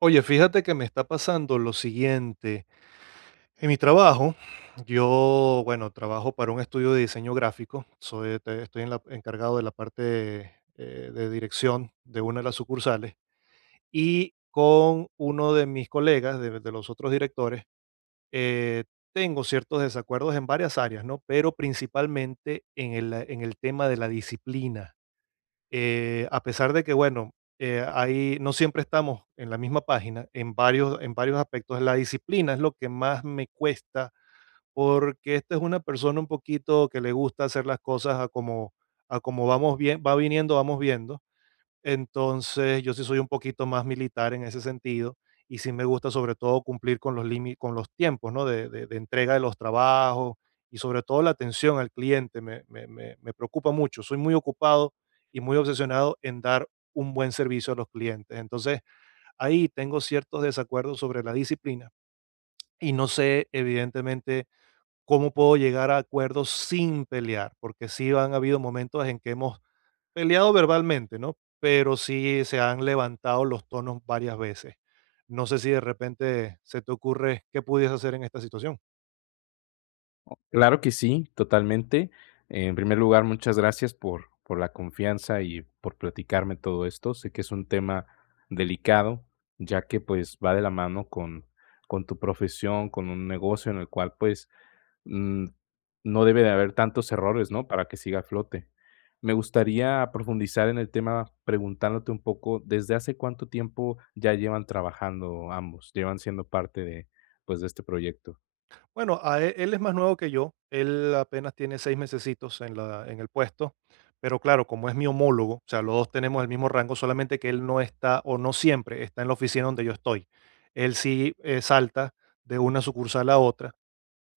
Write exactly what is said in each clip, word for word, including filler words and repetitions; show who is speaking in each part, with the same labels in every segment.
Speaker 1: Oye, fíjate que me está pasando lo siguiente. En mi trabajo, yo, bueno, trabajo para un estudio de diseño gráfico. Soy, te- estoy en la- encargado de la parte eh, de dirección de una de las sucursales, y con uno de mis colegas, de, de los otros directores, eh, tengo ciertos desacuerdos en varias áreas, ¿no? Pero principalmente en el, en el tema de la disciplina eh, a pesar de que, bueno, eh, ahí no siempre estamos en la misma página, en varios, en varios aspectos. La disciplina es lo que más me cuesta, porque esta es una persona un poquito que le gusta hacer las cosas a como, a como vamos bien, va viniendo, vamos viendo. Entonces, yo sí soy un poquito más militar en ese sentido y sí me gusta sobre todo cumplir con los límites, con los tiempos, ¿no? De, de- de entrega de los trabajos, y sobre todo la atención al cliente me, me- me- me preocupa mucho. Soy muy ocupado y muy obsesionado en dar un buen servicio a los clientes. Entonces, ahí tengo ciertos desacuerdos sobre la disciplina y no sé, evidentemente, cómo puedo llegar a acuerdos sin pelear, porque sí han habido momentos en que hemos peleado verbalmente, ¿no? Pero sí se han levantado los tonos varias veces. No sé si de repente se te ocurre qué pudiese hacer en esta situación.
Speaker 2: Claro que sí, totalmente. En primer lugar, muchas gracias por, por la confianza y por platicarme todo esto. Sé que es un tema delicado, ya que pues va de la mano con, con tu profesión, con un negocio en el cual pues mm, no debe de haber tantos errores, ¿no? Para que siga a flote. Me gustaría profundizar en el tema preguntándote un poco. ¿Desde hace cuánto tiempo ya llevan trabajando ambos? ¿Llevan siendo parte de pues de este proyecto?
Speaker 1: Bueno, a e- él es más nuevo que yo. Él apenas tiene seis mesecitos en, la, en el puesto. Pero claro, como es mi homólogo, o sea, los dos tenemos el mismo rango, solamente que él no está o no siempre está en la oficina donde yo estoy. Él sí eh, salta de una sucursal a otra.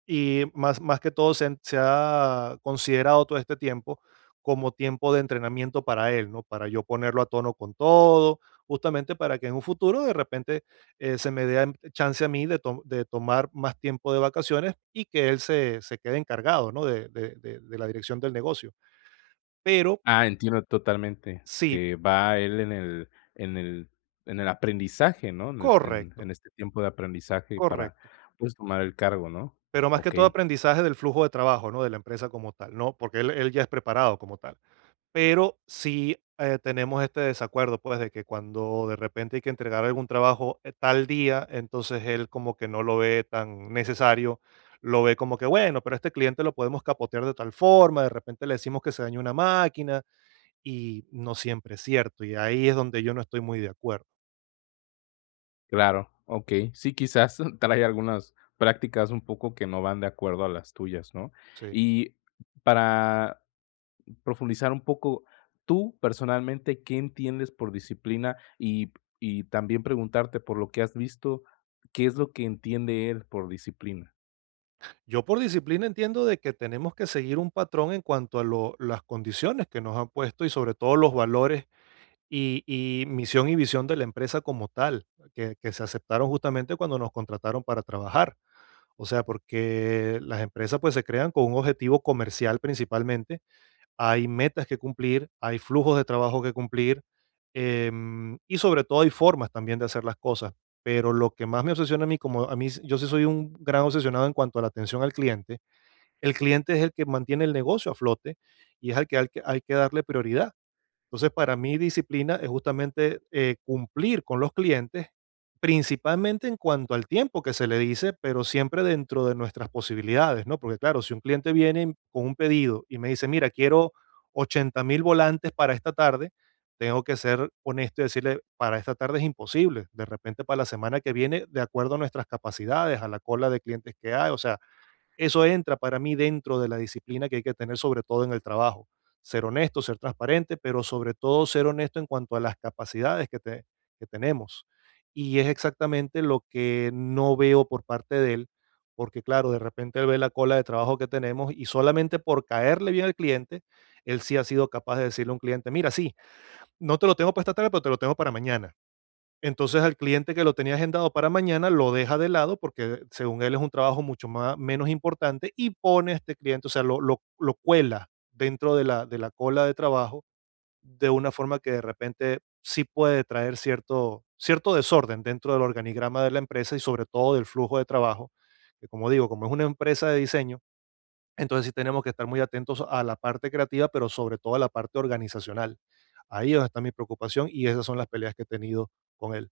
Speaker 1: Y más, más que todo se, han- se ha considerado todo este tiempo como tiempo de entrenamiento para él, ¿no? Para yo ponerlo a tono con todo, justamente para que en un futuro de repente eh, se me dé am- chance a mí de, to- de tomar más tiempo de vacaciones y que él se, se quede encargado, ¿no? De, de- de- de la dirección del negocio. Pero
Speaker 2: Ah, entiendo totalmente,
Speaker 1: sí,
Speaker 2: que va él en el en el en el aprendizaje, ¿no? En el en en
Speaker 1: correcto,
Speaker 2: este tiempo de aprendizaje para,
Speaker 1: correcto.
Speaker 2: pues, tomar el cargo, ¿no?
Speaker 1: Pero más que todo
Speaker 2: Okey,
Speaker 1: aprendizaje del flujo de trabajo, ¿no? De la empresa como tal, ¿no? Porque él él ya es preparado como tal. Pero sí, eh, tenemos este desacuerdo, pues, de que cuando de repente hay que entregar algún trabajo, eh, tal día, entonces él como que no lo ve tan necesario, lo ve como que, bueno, pero este cliente lo podemos capotear de tal forma, de repente le decimos que se dañó una máquina y no siempre es cierto, y ahí es donde yo no estoy muy de acuerdo,
Speaker 2: claro, okey. Sí, quizás trae algunas prácticas un poco que no van de acuerdo a las tuyas, ¿no?
Speaker 1: sí.
Speaker 2: Y para profundizar un poco, tú personalmente, ¿qué entiendes por disciplina? Y y también preguntarte por lo que has visto, ¿qué es lo que entiende él por disciplina?
Speaker 1: Yo por disciplina entiendo de que tenemos que seguir un patrón en cuanto a lo las condiciones que nos han puesto y sobre todo los valores. Y y misión y visión de la empresa como tal, que que se aceptaron justamente cuando nos contrataron para trabajar. O sea, porque las empresas, pues, se crean con un objetivo comercial principalmente, hay metas que cumplir, hay flujos de trabajo que cumplir, em, y sobre todo hay formas también de hacer las cosas. Pero lo que más me obsesiona a mí, como a mí s- yo sí soy un gran obsesionado en cuanto a la atención al cliente, el cliente es el que mantiene el negocio a flote y es al que al que hay que darle prioridad. Entonces, para mí disciplina es justamente eh, cumplir con los clientes, principalmente en cuanto al tiempo que se le dice, pero siempre dentro de nuestras posibilidades, ¿no? Porque claro, si un cliente viene con un pedido y me dice, mira, quiero ochenta mil volantes para esta tarde, tengo que ser honesto y decirle, para esta tarde es imposible, de repente para la semana que viene, de acuerdo a nuestras capacidades, a la cola de clientes que hay, o sea, eso entra para mí dentro de la disciplina que hay que tener, sobre todo en el trabajo. Ser honesto, ser transparente, pero sobre todo ser honesto en cuanto a las capacidades que, te- que tenemos. Y es exactamente lo que no veo por parte de él, porque claro, de repente él ve la cola de trabajo que tenemos y solamente por caerle bien al cliente, él sí ha sido capaz de decirle a un cliente, mira, sí, no te lo tengo para esta tarde, pero te lo tengo para mañana. Entonces, al cliente que lo tenía agendado para mañana, lo deja de lado porque según él es un trabajo mucho más, menos importante y pone a este cliente, o sea, lo, lo, lo cuela dentro de la, de la cola de trabajo de una forma que de repente sí puede traer cierto, cierto desorden dentro del organigrama de la empresa y sobre todo del flujo de trabajo, que como digo, como es una empresa de diseño, entonces sí tenemos que estar muy atentos a la parte creativa, pero sobre todo a la parte organizacional. Ahí es donde está mi preocupación y esas son las peleas que he tenido con él.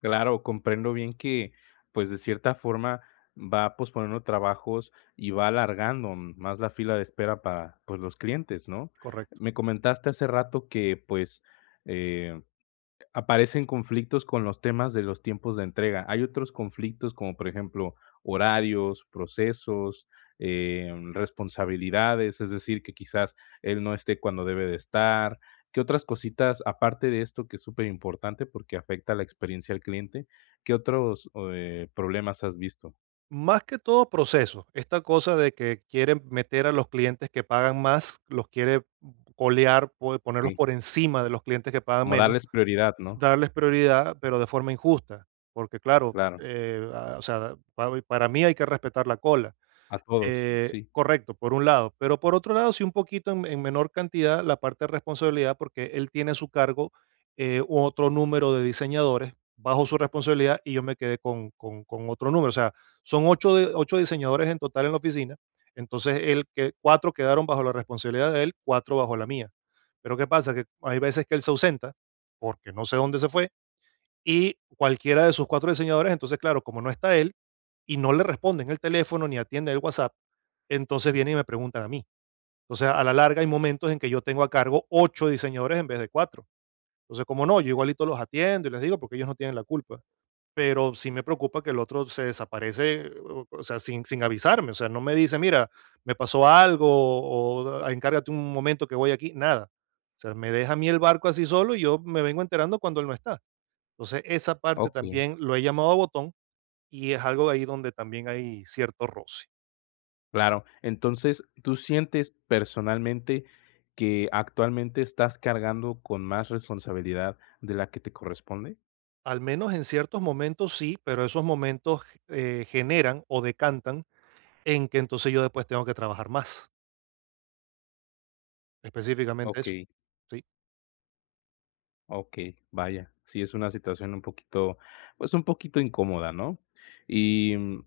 Speaker 2: Claro, comprendo bien que, pues, de cierta forma va posponiendo trabajos y va alargando más la fila de espera para, pues, los clientes, ¿no?
Speaker 1: Correcto.
Speaker 2: Me comentaste hace rato que, pues, eh aparecen conflictos con los temas de los tiempos de entrega. Hay otros conflictos, como por ejemplo, horarios, procesos, em, responsabilidades, es decir, que quizás él no esté cuando debe de estar. ¿Qué otras cositas, aparte de esto que es súper importante porque afecta la experiencia al cliente, qué otros, eh, problemas has visto?
Speaker 1: Más que todo proceso. Esta cosa de que quieren meter a los clientes que pagan más, los quiere colear, po- ponerlos
Speaker 2: Okey,
Speaker 1: por encima de los clientes que pagan
Speaker 2: como
Speaker 1: menos,
Speaker 2: darles prioridad, ¿no?
Speaker 1: darles prioridad, pero de forma injusta. Porque claro,
Speaker 2: Claro,
Speaker 1: eh, ah, o sea, pa- para mí hay que respetar la cola.
Speaker 2: a todos,
Speaker 1: Eh,
Speaker 2: sí,
Speaker 1: correcto, por un lado, pero por otro lado, sí un poquito en, en menor cantidad la parte de responsabilidad, porque él tiene a su cargo eh, otro número de diseñadores bajo su responsabilidad y yo me quedé con, con- con otro número. O sea, son ocho, de- ocho diseñadores en total en la oficina, entonces él, que, cuatro quedaron bajo la responsabilidad de él, cuatro bajo la mía. Pero ¿qué pasa? Que hay veces que él se ausenta porque no sé dónde se fue y cualquiera de sus cuatro diseñadores, entonces, claro, como no está él y no le responden el teléfono ni atiende el WhatsApp, entonces vienen y me preguntan a mí. Entonces, a la larga hay momentos en que yo tengo a cargo ocho diseñadores en vez de cuatro. Entonces, como no, yo igualito los atiendo y les digo porque ellos no tienen la culpa, pero sí me preocupa que el otro se desaparece, o o sea, sin sin avisarme, o sea, no me dice: "Mira, me pasó algo" o "Ah, encárgate un momento que voy aquí", nada. O sea, me deja a mí el barco así solo y yo me vengo enterando cuando él no está. Entonces, esa parte
Speaker 2: okey.
Speaker 1: también lo he llamado a botón y es algo ahí donde también hay cierto roce.
Speaker 2: Claro, entonces, ¿tú sientes personalmente que actualmente estás cargando con más responsabilidad de la que te corresponde?
Speaker 1: Al menos en ciertos momentos sí, pero esos momentos eh, generan o decantan en que entonces yo después tengo que trabajar más. Específicamente eso,
Speaker 2: Okey,
Speaker 1: sí.
Speaker 2: okey, vaya, sí es una situación un poquito, pues, un poquito incómoda, ¿no? Y, mm,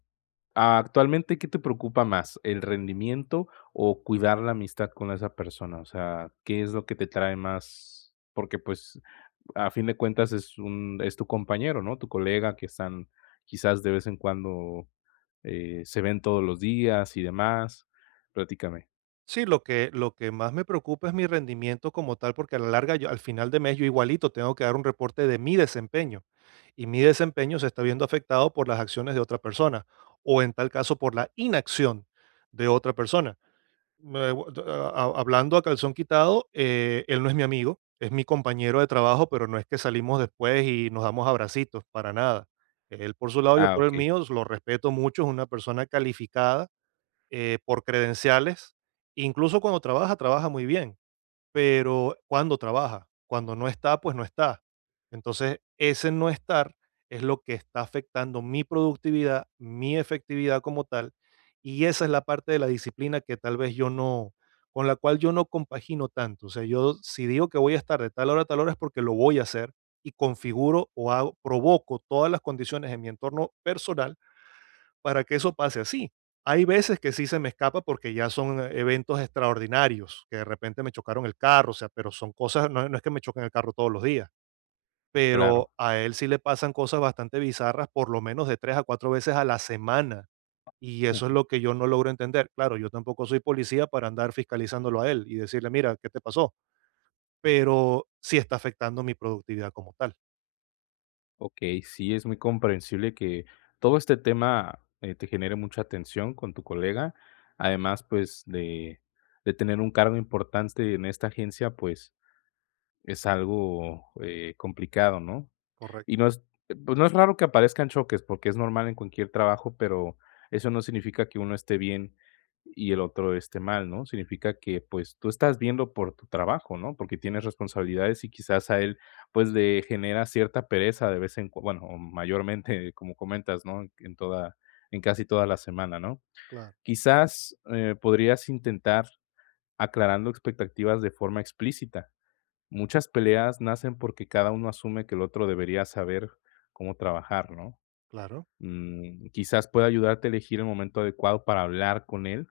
Speaker 2: actualmente, ¿qué te preocupa más, el rendimiento o cuidar la amistad con esa persona? O sea, ¿qué es lo que te trae más? Porque, pues, a fin de cuentas es un es tu compañero, ¿no? Tu colega, que están quizás de vez en cuando. Eh, ¿se ven todos los días y demás? Platícame.
Speaker 1: Sí, lo que, lo que más me preocupa es mi rendimiento como tal, porque a la larga, yo, al final de mes, yo igualito tengo que dar un reporte de mi desempeño y mi desempeño se está viendo afectado por las acciones de otra persona o en tal caso por la inacción de otra persona. Me a hablando a calzón quitado, eh, él no es mi amigo, es mi compañero de trabajo, pero no es que salimos después y nos damos abracitos, para nada. Él por su lado, yo
Speaker 2: Ah,
Speaker 1: por el
Speaker 2: okey,
Speaker 1: mío, lo respeto mucho, es una persona calificada, eh, por credenciales, incluso cuando trabaja, trabaja muy bien, pero cuando trabaja, cuando no está, pues no está. Entonces, ese no estar es lo que está afectando mi productividad, mi efectividad como tal, y esa es la parte de la disciplina que tal vez yo no, con la cual yo no compagino tanto. O sea, yo si digo que voy a estar de tal hora a tal hora es porque lo voy a hacer y configuro o hago, provoco todas las condiciones en mi entorno personal para que eso pase así. Hay veces que sí se me escapa porque ya son eh, eventos extraordinarios, que de repente me chocaron el carro, o sea, pero son cosas, no, no es que me choquen el carro todos los días,
Speaker 2: claro.
Speaker 1: pero a él sí le pasan cosas bastante bizarras, por lo menos de tres a cuatro veces a la semana. Y eso es lo que yo no logro entender. Claro, yo tampoco soy policía para andar fiscalizándolo a él y decirle, mira, ¿qué te pasó? Pero sí está afectando mi productividad como tal.
Speaker 2: Okey, sí, es muy comprensible que todo este tema, eh, te genere mucha tensión con tu colega. Además, pues, de de tener un cargo importante en esta agencia, pues, es algo, eh, complicado, ¿no? Y no
Speaker 1: Correcto,
Speaker 2: es, pues, no es raro que aparezcan choques, porque es normal en cualquier trabajo, pero eso no significa que uno esté bien y el otro esté mal, ¿no? Significa que, pues, tú estás viendo por tu trabajo, ¿no? Porque tienes responsabilidades y quizás a él, pues, le genera cierta pereza de vez en cua, bueno, o mayormente, como comentas, ¿no? En toda en casi toda la semana, ¿no?
Speaker 1: claro,
Speaker 2: Quizás, eh, podrías intentar aclarando expectativas de forma explícita. Muchas peleas nacen porque cada uno asume que el otro debería saber cómo trabajar, ¿no?
Speaker 1: claro,
Speaker 2: Mm, quizás pueda ayudarte a elegir el momento adecuado para hablar con él,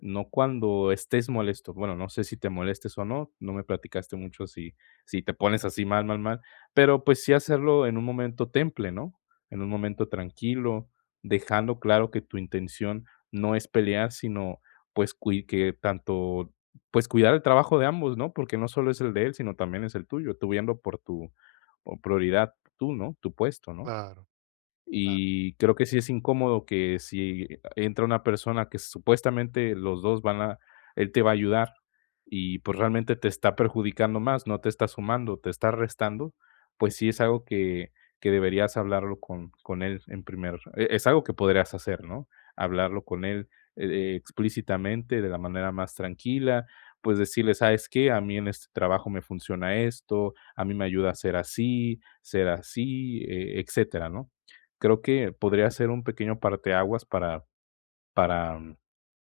Speaker 2: no cuando estés molesto. Bueno, no sé si te molestes o no, no me platicaste mucho si si te pones así mal, mal, mal, pero, pues, sí hacerlo en un momento temple, ¿no? En un momento tranquilo, dejando claro que tu intención no es pelear, sino, pues, cui que tanto, pues, cuidar el trabajo de ambos, ¿no? Porque no solo es el de él, sino también es el tuyo, tú viendo por tu o prioridad tú, ¿no? Tu puesto, ¿no?
Speaker 1: claro, claro.
Speaker 2: Y creo que sí es incómodo que si entra una persona que supuestamente los dos van a él te va a ayudar y, pues, realmente te está perjudicando más, no te está sumando, te está restando, pues sí es algo que que deberías hablarlo con con él en primer e es algo que podrías hacer, ¿no? Hablarlo con él, eh, eh, explícitamente, de la manera más tranquila, pues decirle: "¿Sabes qué? A mí en este trabajo me funciona esto, a mí me ayuda a ser así, ser así", e etcétera, ¿no? Creo que podría ser un pequeño parteaguas para para, mm,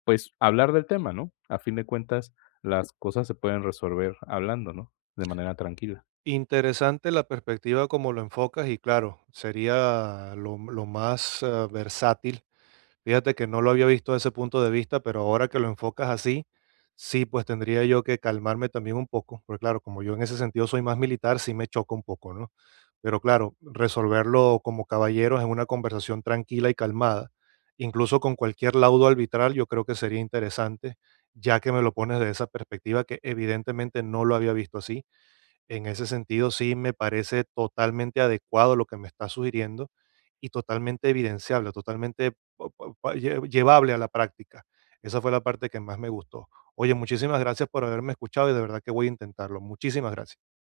Speaker 2: pues, hablar del tema, ¿no? A fin de cuentas, las cosas se pueden resolver hablando, ¿no? De manera tranquila.
Speaker 1: Interesante la perspectiva como lo enfocas y claro, sería lo, lo más eh, versátil. Fíjate que no lo había visto desde ese punto de vista, pero ahora que lo enfocas así, sí, pues tendría yo que calmarme también un poco, porque claro, como yo en ese sentido soy más militar, sí me choca un poco, ¿no? Pero claro, resolverlo como caballeros en una conversación tranquila y calmada, incluso con cualquier laudo arbitral, yo creo que sería interesante, ya que me lo pones de esa perspectiva que evidentemente no lo había visto así, en ese sentido, sí me parece totalmente adecuado lo que me está sugiriendo y totalmente evidenciable, totalmente pa- pa- pa- lle- llevable a la práctica. Esa fue la parte que más me gustó. Oye, muchísimas gracias por haberme escuchado y de verdad que voy a intentarlo. Muchísimas gracias.